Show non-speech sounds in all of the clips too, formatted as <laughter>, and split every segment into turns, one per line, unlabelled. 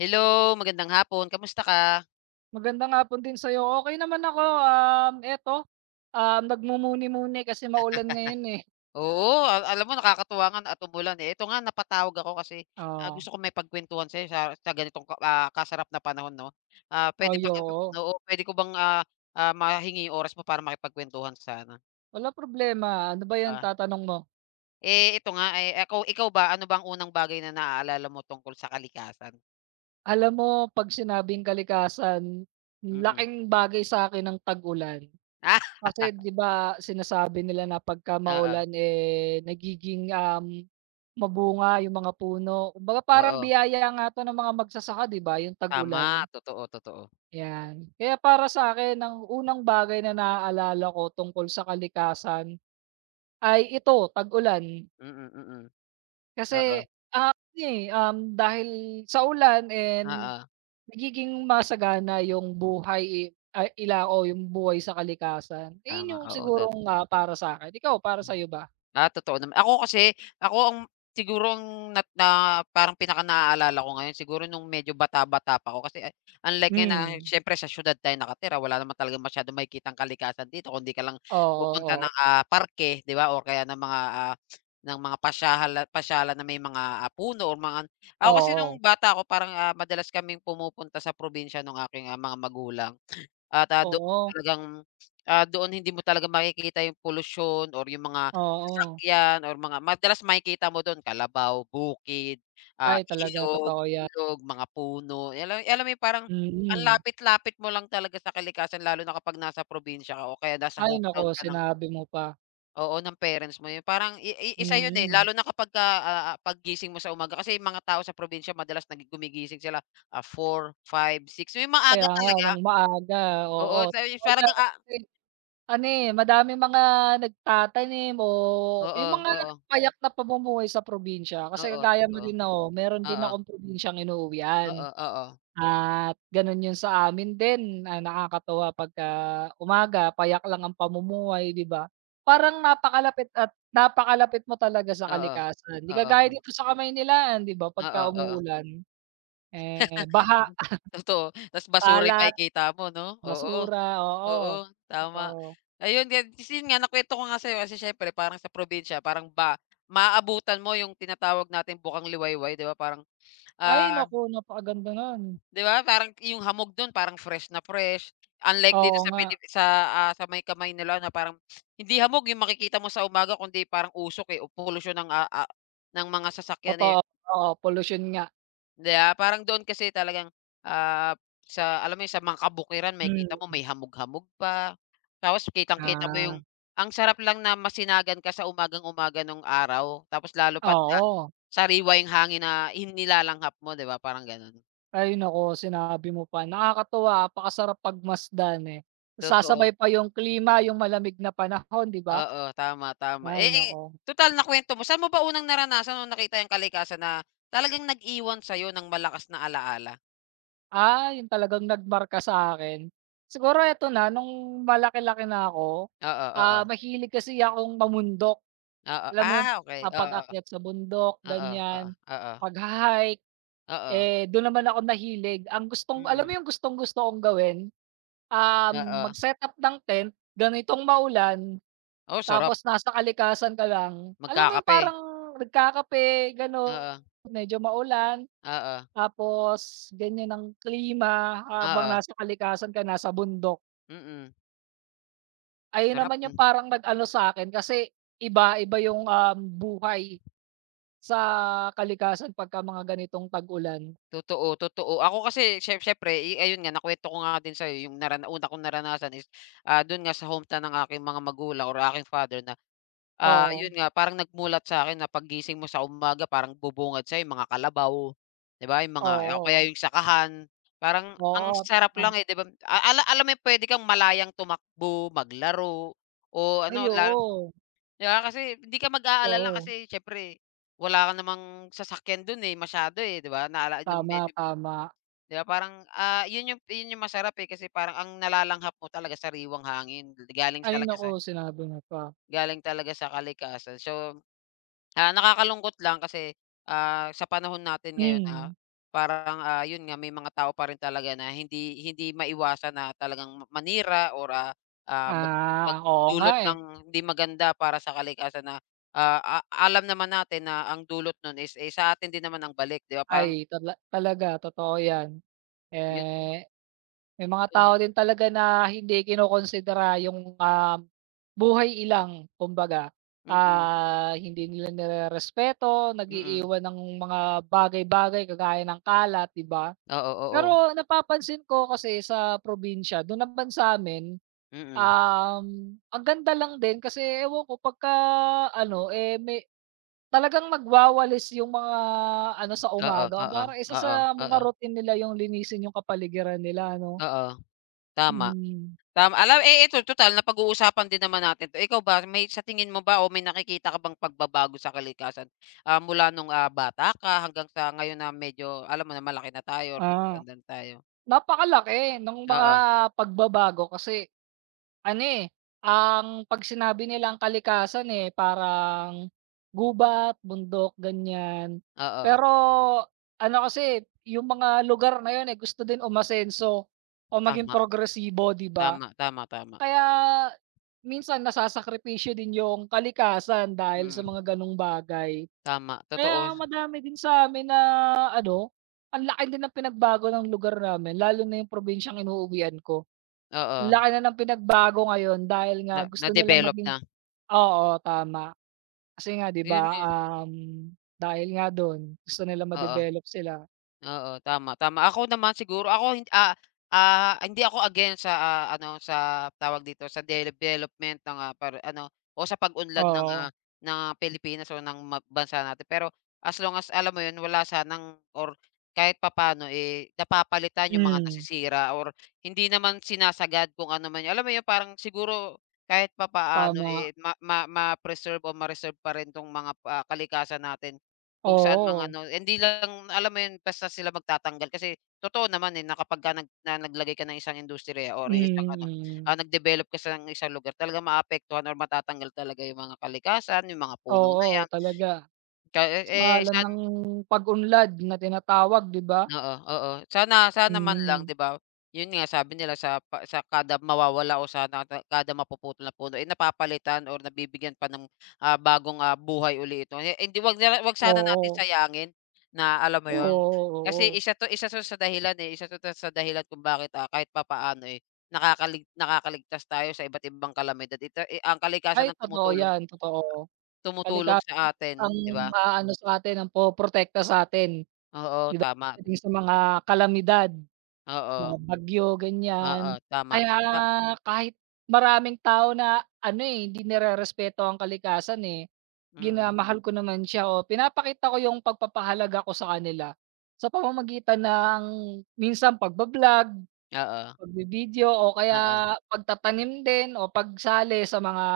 Hello, magandang hapon. Kamusta ka?
Magandang hapon din sa'yo. Okay naman ako, eto, nagmumuni-muni kasi maulan ngayon, eh.
Oo, alam mo nakakatuwa nga at umulan, eh. Ito nga napatawag ako kasi,
Oo.
gusto ko maipagkuwentuhan sa'yo sa ganitong kasarap na panahon, 'no. Pwede
Ay,
ba,
oo.
oo, puwede ko bang, mahingi yung oras mo para makipagkuwentuhan sana?
Walang problema. Ano ba 'yan
Ah,
tatanong mo?
Ito nga, eh, ikaw ba, ano bang unang bagay na naaalala mo tungkol sa kalikasan?
Alam mo 'pag sinabing kalikasan,
Mm.
laking bagay sa'kin ang tag-ulan.
Ah, <laughs>
Kasi 'di ba sinasabi nila na pagka
Oo,
maulan, eh, nagiging, mabunga yung mga puno. Kumbaga parang
oo.
biyaya nga 'to ng mga magsasaka, 'di ba, yung tag-ulan.
Tama, totoo, totoo.
Yan. Kaya para sa akin ang unang bagay na naaalala ko tungkol sa kalikasan ay ito, tag-ulan.
Mm, mm. Mm. Oo,
Kasi, ah, ano, eh, dahil sa ulan and
oo.
nagiging masagana yung buhay, eh, ay ila o yung buhay sa kalikasan.
Tama,
Iyon yung
oo,
sigurong, nga para sa sa'kin. Ikaw, para sa'yo ba?
Totoo naman. Ako kasi, ako ang siguro ang nat na parang pinaka-naaalala ko ngayon siguro nung medyo bata-bata pa ako kasi, unlike ngayon na
Hmm.
siyempre sa siyudad tayo nakatira, wala naman talagang masyadong makikitang kalikasan dito kundi ka lang
Oo,
pupunta
oo.
ng, parke, 'di ba, o kaya ng mga, ah, pasyalan na may mga, puno or mga. Ako kasi nung
Oo.
bata ako parang, madalas kaming pumupunta sa probinsya nung aking, mga magulang. At, doon
Oo.
talagang, doon hindi mo talaga makikita yung polusyon or yung mga
Oo.
sasakyan or mga madalas makikita mo do'n, kalabaw, bukid,
Ay talaga,
ilog,
totoo yan.
ilog, mga puno. Alam Alam mo yung parang ang
Mm.
lapit-lapit mo lang talaga sa kalikasan lalo na kapag nasa probinsya ka o kaya nasa
Ay naku,
hometown ka ng
sinabi mo pa.
oo, ng parents mo. Yung parang i isa yun, eh,
Mm.
lalo na kapagka, paggising mo sa umaga kasi yung mga tao sa probinsya madalas nagi sila, four five six yung maaga
Kaya nga
talaga.
ng maaga,
Oo,
oo,
so, yung
totoo
parang
yan.
ang
Kasi ano, eh, madaming mga nagtatanim o
oo,
yung mga
oo,
payak na pamumuhay sa probinsya. Kasi
oo,
kagaya mo
totoo.
din ako, meron din
Oo,
akong probinsyang inuuwian
oo, oo,
at gano'n yun sa amin din, ah, nakakatuwa pagka umaga payak lang ang pamumuhay, 'di ba? Parang napakalapit at napakalapit mo talaga sa
oo,
kalikasan. Di
oo,
kagaya dito sa Kamaynilaan, 'di ba,
oo,
pagka
oo.
umuulan, eh, baha,
<laughs> Totoo, tas basura yung
kalat.
makikita mo, 'no? Oo,
Basura, oo,
oo, tama.
totoo.
Ayun gan, tas yun nga nakwento ko nga sa'yo kasi siyempre parang sa probinsya, parang ba maabutan mo yung tinatawag nating bukang liwayway, 'di ba parang,
Ay
ah
naku, napakaganda no'n.
'Di ba parang yung hamog dun parang fresh na fresh, unlike dito
Oo
sa
nga,
Sa, sa may kamay nila na parang hindi hamog yung makikita mo sa umaga kundi parang usok, eh, o polusyon ng, ng mga sasakyan, eh,
totoo, oo, polusyon nga.
'di ba? Parang doon kasi talagang, ah, sa alam mo yun sa mga kabukiran makikita mo
Hmm,
may hamog-hamog pa, tapos kitang-kita mo yung
ah,
ang sarap lang na masinagan ka sa umagang-umaga nung araw tapos lalo pa't,
oo.
sariwa yung hangin na inilalanghap mo, 'di ba parang ganun,
Ay naku, sinabi mo pa, nakakatuwa, napakasarap pagmasdan, eh.
totoo.
Sasabay pa yung klima, yung malamig na panahon, 'di ba?
Oo, tama, tama.
Ay naku,
Tutal nakuwento mo, saan mo ba unang naranasan o nakita yung kalikasan na talagang nag-iwan sa'yo ng malakas na alaala?
ah, yun talagang nagmarka sa'kin. Siguro eto na, nung malaki-laki na ako,
Oo,
ah,
oo.
mahilig kasi akong mamundok.
Oo,
Alam mo yung
okay. Oo, oo.
papag-akyat sa bundok,
Oo, oo,
ganyan,
oo.
pag hike
Oo,
eh, doon naman ako nahilig. Ang gustong alam mo
mm.
yung gustong-gusto kong gawin,
Oo.
mag-setup ng tent, ganitong maulan,
Oh, sarap
tapos nasa kalikasan ka lang. Alam mo yung
magkakape.
parang nagkakape, gano'n,
Oo,
medyo maulan,
oo,
tapos ganyan ang klima habang
oo.
nasa kalikasan ka, nasa bundok.
Mm,
Ayun
sarap,
naman yung
hmm.
parang nag-ano sa akin, kasi iba-iba yung, buhay. Sa kalikasan pagka mga ganitong tag-ulan.
Totoo, totoo. Ako kasi siyempre, eh, ayun nga nakuwento ko nga din sa'yo yung una kong naranasan is, dun nga sa hometown ng aking mga magulang or aking father na,
Oo,
yun nga parang nagmulat sa akin na paggising mo sa umaga parang bubungad sa'yo yung mga kalabaw, 'di ba, yung mga o kaya
oo.
yung sakahan. Parang ang
Oo,
sarap
tama.
lang, eh, 'di ba? A ala Alam mo yung puwede kang malayang tumakbo, maglaro o
Ay
ano lal,
oo,
'di ba, kasi hindi ka mag-aalala
oo.
kasi siyempre wala ka namang sasakyan dun, eh, masyado, eh, 'di ba? Naala nung
Tama,
medyo
tama.
'di ba parang, 'yun yung masarap, eh, kasi parang ang nalalanghap mo talaga sariwang hangin
Ay naku, sinabi mo pa.
galing talaga sa kalikasan. So, nakakalungkot lang kasi, sa panahon natin ngayon,
Hmm.
parang, 'yun nga may mga tao pa rin talaga na hindi hindi maiwasan na talagang manira or, ah, mag
Ah, oo nga,
magdulot
eh.
ng hindi maganda para sa kalikasan na, ah, a alam naman natin na ang dulot nun is, eh, sa atin din naman ang balik, 'di ba parang
Ay tala talaga totoo 'yan.
'yun,
Eh, may mga
hmm,
tao din talaga na hindi kinokonsidera yung, buhay ilang kumbaga.
mm,
Ah, hindi nila nirerespeto,
mm.
nag-iiwan ng mga bagay-bagay kagaya ng kalat, 'di ba?
Oo, oo.
Pero napapansin ko kasi sa probinsya, do'n naman sa'min,
Mm.
um, ang ganda lang din kasi ewan ko pagka ano, eh, may talagang nagwawalis yung mga ano sa
Oo,
umaga.
oo,
Parang isa
oo,
sa mga
oo,
routine nila yung linisin yung kapaligiran nila 'no?
oo, tama.
Mm.
Tama, alam eh, ito tutal napag-uusapan din naman natin 'to. Ikaw ba, may sa tingin mo ba o may nakikita ka bang pagbabago sa kalikasan, mula nung, bata ka hanggang sa ngayon na medyo alam mo na malaki na tayo or
Ah,
matatanda na tayo?
napakalaki ng mga
Oo,
pagbabago kasi ano, eh, ang 'pag sinabi nilang kalikasan, eh, parang gubat, bundok, ganyan.
oo,
Pero ano kasi, yung mga lugar na yun, eh, gusto din umasenso o maging
tama,
progresibo, 'di ba?
tama, tama, tama.
Kaya minsan nasasakripisyo din yung kalikasan dahil sa
Mm,
mga gano'ng bagay.
tama, totoo,
Kaya madami din sa amin na ano, ang laki din ng pinagbago ng lugar namin lalo na yung probinsyang inuuwian ko.
oo,
Laki na ng pinagbago ngayon dahil
na
nga gusto nilang
na-develop
maging
na.
oo, tama. Kasi nga 'di ba,
Yun nga,
um, dahil nga don gusto nila
oo.
ma-develop sila,
Oo, tama, tama. Ako naman siguro ako hindi ako against sa, ano, sa tawag dito, sa development ng, para ano, o sa pag-unlad ng,
oo.
ng Pilipinas o ng ma bansa natin. Pero as long as alam mo 'yun, wala sanang or kahit papaano, eh, napapalitan yung mga
Hmm,
nasisira or hindi naman sinasagad kung ano man 'yun. Alam mo 'yun, parang siguro kahit papaano,
tama,
eh, ma ma ma-preserve o ma-reserve pa rin 'tong mga, kalikasan natin. Kung saan mga
oo.
ano hindi lang alam mo 'yun, basta sila magtatanggal kasi totoo naman, eh, na kapag ka naglagay ka ng isang industriya or isang ano,
Mm,
nag-develop ka sa ng isang lugar talaga maapektuhan or matatanggal talaga yung mga kalikasan, yung mga puno na
oo
'yan.
talaga.
Ka eh,
Mas
eh,
pangalan ng pag-unlad na tinatawag 'di ba?
Oo, oo. Sana sana man lang,
Mm,
'di ba, 'yun nga sabi nila sa pa sa kada mawawala o sana ta kada mapuputol na puno, eh, napapalitan or nabibigyan pa ng, bagong, buhay uli ito. Eh, hindi 'wag na 'wag sana natin
oo,
sayangin na alam mo yon
oo,
kasi
oo.
isa 'to sa dahilan, eh, isa 'to ta- sa dahilan kung bakit, kahit papaano, eh, nakakaligtas tayo sa iba't ibang kalamidad. Ito, eh, ang kalikasan
Ay
ang
totoo
tumutulong
yan, totoo.
tumutulong
Kalikasan
sa atin,
ang
'di ba?
aano sa'tin, ang pumuprotekta sa'tin
Oo,
'di ba,
tama.
pagdating sa mga kalamidad. Mga
Oo,
bagyo, ganyan.
oo, tama,
Kaya
tam
kahit maraming tao na ano, eh, hindi nirerespeto ang kalikasan, eh,
mm.
ginamahal ko naman siya o pinapakita ko yung pagpapahalaga ko sa kanila sa pamamagitan ng minsan pagbablog
Oo,
pagbi o
oo.
kaya pagtatanim din o pagsali sa mga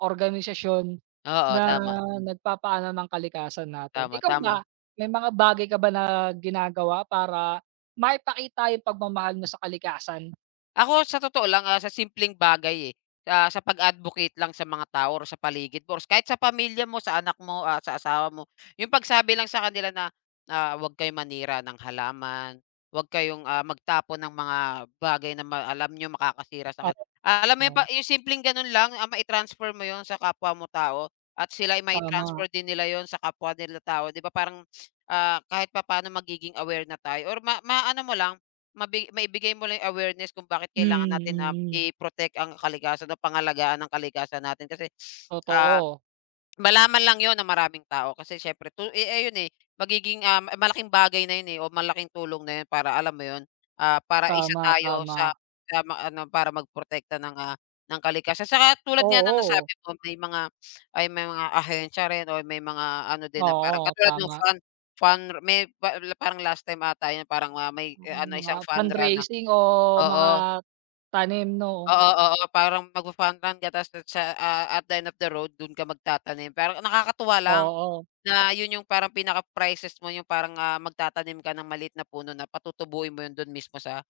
organisasyon
Oo,
na
tama,
nagpapaano ng kalikasan natin.
tama,
Ikaw ba,
tama.
may mga bagay ka ba na ginagawa para maipakita yung pagmamahal mo sa kalikasan?
Ako sa totoo lang, sa simpleng bagay, eh, sa pag-advocate lang sa mga tao or sa paligid mo or kahit sa pamilya mo, sa anak mo, sa asawa mo. Yung pagsabi lang sa kanila na, huwag kayong manira ng halaman, huwag kayong, magtapo ng mga bagay na ma alam niyo makakasira sa ka alam mo yung pa
Oo,
yung simpleng gano'n lang, mai-transfer mo yon sa kapwa mo tao at sila ay
tama.
mai-transfer din nila yon sa kapwa nila tao, 'di ba parang, kahit pa paano magiging aware na tayo or ma maano mo lang maibigay mo lang yung awareness kung bakit
Mm,
kailangan natin,
mm.
i-protect ang kalikasan o pangalagaan ng kalikasan natin kasi, ah
Totoo,
Malaman lang yon ng maraming tao kasi siyempre tu eh, ayun, eh, magiging, malaking bagay na 'yun, eh, o malaking tulong na 'yun para alam mo 'yun, para isa
tama,
tayo
tama.
sa ma ano, para magprotekta ng, ng kalikasan. Saka tulad nga ng
Oo,
nasabi mo may mga ay may mga ahensya rin o may mga ano din na parang
oo,
katulad ng
tama.
fun fun may pa parang last time ata 'yun parang, may, eh, ano
Yung mga
isang fun run na
fundraising o mga
oo,
tanim 'no?
oo, oo, oo, parang magfa-fun run ka ta's sa, at the end of the road dun ka magtatanim. Parang nakakatuwa lang.
Oo,
Na yun yung parang pinaka-prices mo yung parang, magtatanim ka ng maliit na puno na patutubuin mo yun dun mismo sa,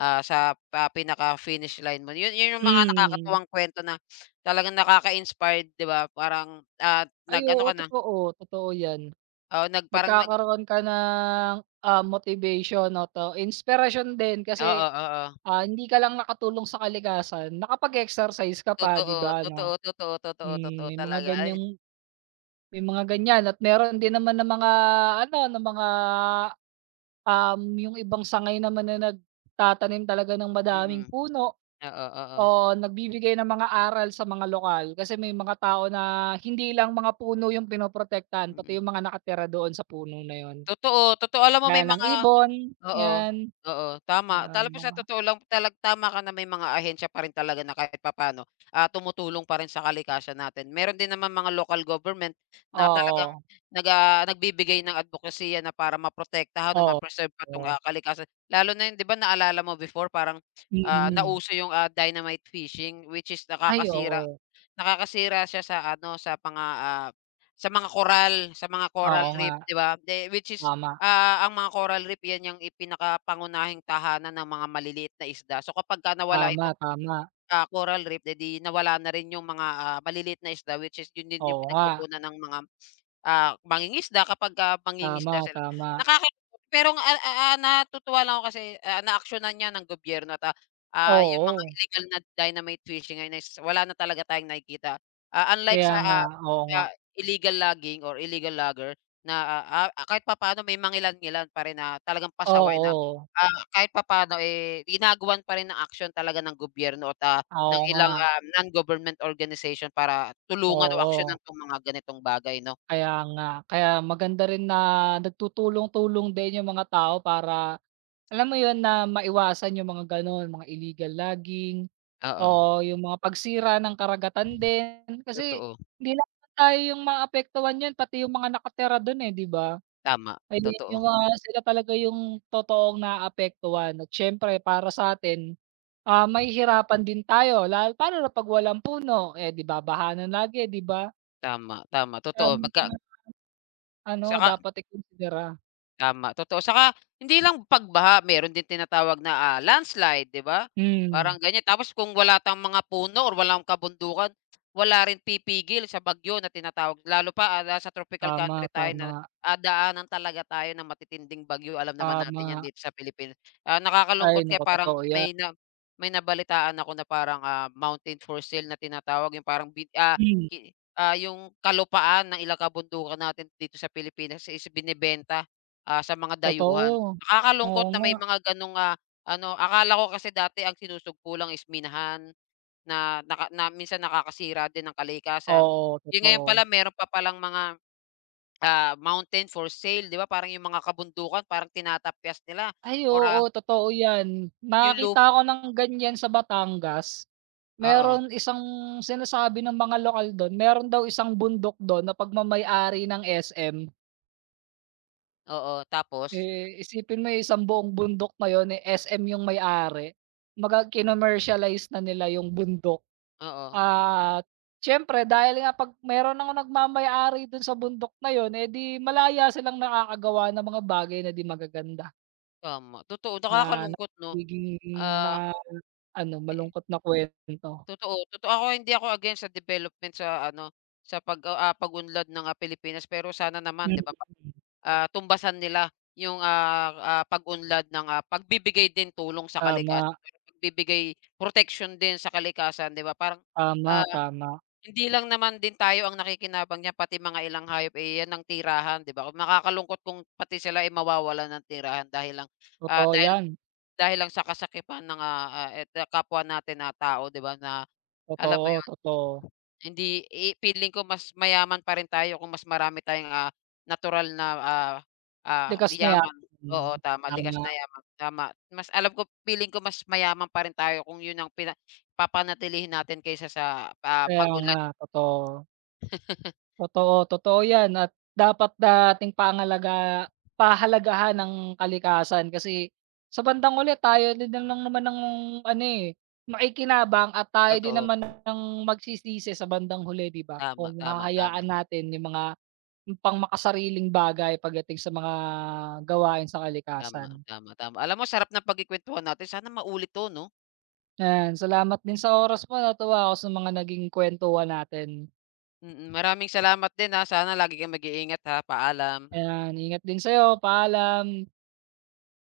sa, pinaka-finish line mo. Yun yun yung mga
mm.
nakakatuwang kwento na talagang nakaka-inspired, 'di ba? Parang,
Ay
nag-ano
oo,
ka na,
totoo, totoo 'yan.
oo, nag parang nag
Nagkakaroon ka ng, ah, motivation o 'to inspiration din
oo,
kasi,
oo. Oo.
ah, hindi ka lang nakatulong sa kalikasan, nakapag-exercise ka pa 'di
Totoo,
ba No,
totoo, totoo, totoo,
hmm,
totoo
may mga
talaga. Ay,
ganyang, may mga ganyan. At meron din naman ng mga ano, ng mga, yung ibang sangay naman na nagtatanim talaga ng
mm.
madaming
Mm.
puno.
Oo, oo. Oo.
Oo, nagbibigay ng mga aral sa mga lokal kasi may mga tao na hindi lang mga puno yung pinoprotektahan pati
Mm.
yung mga nakatira doon sa puno na yun.
Totoo, totoo. Alam mo may
Gaya ng
mga
ibon,
oo,
'yan,
oo, tama. Alam mo sa
mga
totoo lang talag tama ka na may mga ahensya pa rin talaga na kahit papaano, tumutulong pa rin sa kalikasan natin. Meron din naman mga local government na talagang
oo,
nagbibigay ng advokasya na para maprotektahan o
oo,
ma-preserve pa 'tong,
oo,
kalikasan. Lalo na 'yun, 'di ba naalala mo before parang,
mm.
nauso 'yung, dynamite fishing which is
Ay
nakakasira.
oo,
Nakakasira siya sa ano, sa mga, sa mga coral
oo nga,
reef, 'di ba? De which is,
tama,
ang mga coral reef, 'yan yung i pinakapangunahing tahanan ng mga maliliit na isda. So kapagka nawala
tama,
itong,
tama,
coral reef, eh, 'di nawala na rin yung mga, maliliit na isda which is yun din yung
oo nga,
pinagkukunan ng mga, mangingisda kapagka mangingisda
tama,
sila.
tama,
Nakaka pero ang, natutuwa lang ako kasi, naaksiyunan niya ng gobyerno at. Yung mga
oo,
illegal na dynamite fishing ay is wala na talaga tayong nakikita. Unlike
kaya
sa,
nga,
illegal logging or illegal logger na, kahit papaano may mangilan-ngilan pa rin na talagang pasaway na,
oo,
kahit papaano, eh, ginagawan pa rin ng aksyon talaga ng gobyerno at,
oo
ng
nga,
ilang, non-government organization para tulungan o aksyonan
oo.
'tong mga ganitong bagay, 'no?
Kaya nga. Kaya maganda rin na nagtutulong-tulong din yung mga tao para, alam mo yun, na maiwasan yung mga gano'n, mga illegal logging o
Oo,
yung mga pagsira ng karagatan din. Kasi
totoo,
hindi lang naman tayo yung maapektuhan niyan, pati yung mga nakatira do'n, eh, 'di ba?
tama,
Ay
totoo,
yung mga sila talaga yung totoong naaapektuhan at siyempre para sa sa'tin, ah, may hirapan din tayo lalo paano na 'pag walang puno, eh, 'di ba bahanan lagi, eh, 'di ba?
tama, tama,
Kaya
totoo
yung
magka
mga ano,
saka.
dapat ikonsidera.
Tama, totoo. Saka hindi lang pagbaha, meron din tinatawag na, landslide, 'di ba?
Hmm,
Parang ganyan. Tapos kung wala tang mga puno or walang kabundukan, wala rin pipigil sa bagyo na tinatawag. Lalo pa, nasa tropical
tama,
country tayo na,
tama,
daanan talaga tayo ng matitinding bagyo. Alam naman natin 'yan
tama.
dito sa Pilipinas.
Ay
Nakakalungkot nga
naku,
parang
totoo yan.
may na may nabalitaan ako na parang, mountain for sale na tinatawag, yung parang bid ah,
Hmm,
ki ah, yung kalupaan ng ilang kabundukan natin dito sa Pilipinas is binebenta. Sa mga dayuhan.
totoo. Oo
Nakakalungkot na
nga,
may mga ganong, ano akala ko kasi dati ang sinusugpo lang is minahan na naka na minsan nakakasira din ng kalikasan.
oo,
Yung ngayon
totoo.
pala meron pa palang mga, mountain for sale, 'di ba parang yung mga kabundukan parang tinatapyas nila
Ay
or,
oo, totoo yan.
yung lu
Nakakita ako ng ganyan sa Batangas.
oo,
Meron isang sinasabi ng mga lokal don, meron daw isang bundok don, na pagmamay-ari ng SM.
oo tapos
Eh, isipin mo eh, isang buong bundok na yun, eh, SM yung may-ari. Kumbaga kinomercialize na nila yung bundok.
oo,
At siyempre dahil nga 'pag meron ng nagmamay-ari dun sa bundok na yun, eh, di malaya silang nakakagawa ng mga bagay na di magaganda
tama. Totoo
na
nakakalungkot, 'no,
nagiging
ah,
na ano,
eh
malungkot na kuwento.
Totoo, totoo. Ako hindi ako against sa development sa ano, sa pag pag-unlad ng, Pilipinas pero sana naman,
Mm,
'di ba, pa tumbasan nila yung, pag-unlad ng, pagbibigay din tulong sa kalikasan,
tama,
pero pagbibigay proteksyon din sa kalikasan, 'di ba parang,
tama,
ah,
tama.
hindi lang naman din tayo ang nakikinabang niyan pati mga ilang hayop, eh, yan ang tirahan, 'di ba, makakalungkot kung pati sila ay mawawalan ng tirahan dahil lang.
Totoo
Dahil
yan,
dahil lang sa kasakipan ng, kapwa natin na tao, 'di ba, na alam mo
totoo,
'yun,
totoo.
hindi i feeling ko mas mayaman pa rin tayo kung mas marami tayong, natural na,
Likas na yan,
yaman.
hmm,
Oo, tama, likas
tama.
na yaman, tama. Mas alam ko feeling ko mas mayaman pa rin tayo kung 'yun ang pina papanatilihin natin kaysa sa,
Kaya nga,
pag-unlad,
totoo. Totoo, totoo 'yan at dapat nating pangalaga pahalagahan ng kalikasan kasi sa bandang huli tayo din lang naman ng ano, eh, makikinabang at tayo din
totoo.
naman ng magsisisi sa bandang huli 'di ba?
Tama,
Kung
tama, tama,
hahayaan natin yung mga yung pangmakasariling bagay pagdating sa mga gawain sa
tama,
kalikasan.
tama, tama. Alam mo sarap ng pagkukuwentuhan natin sana maulit 'to, 'no?
Ayan, salamat din sa oras mo, natuwa ako sa mga naging kuwentuhan natin.
Mm, maraming salamat din, ha. Sana lagi kang mag-iingat, ha. Paalam.
Ayan, ingat din sa'yo, paalam.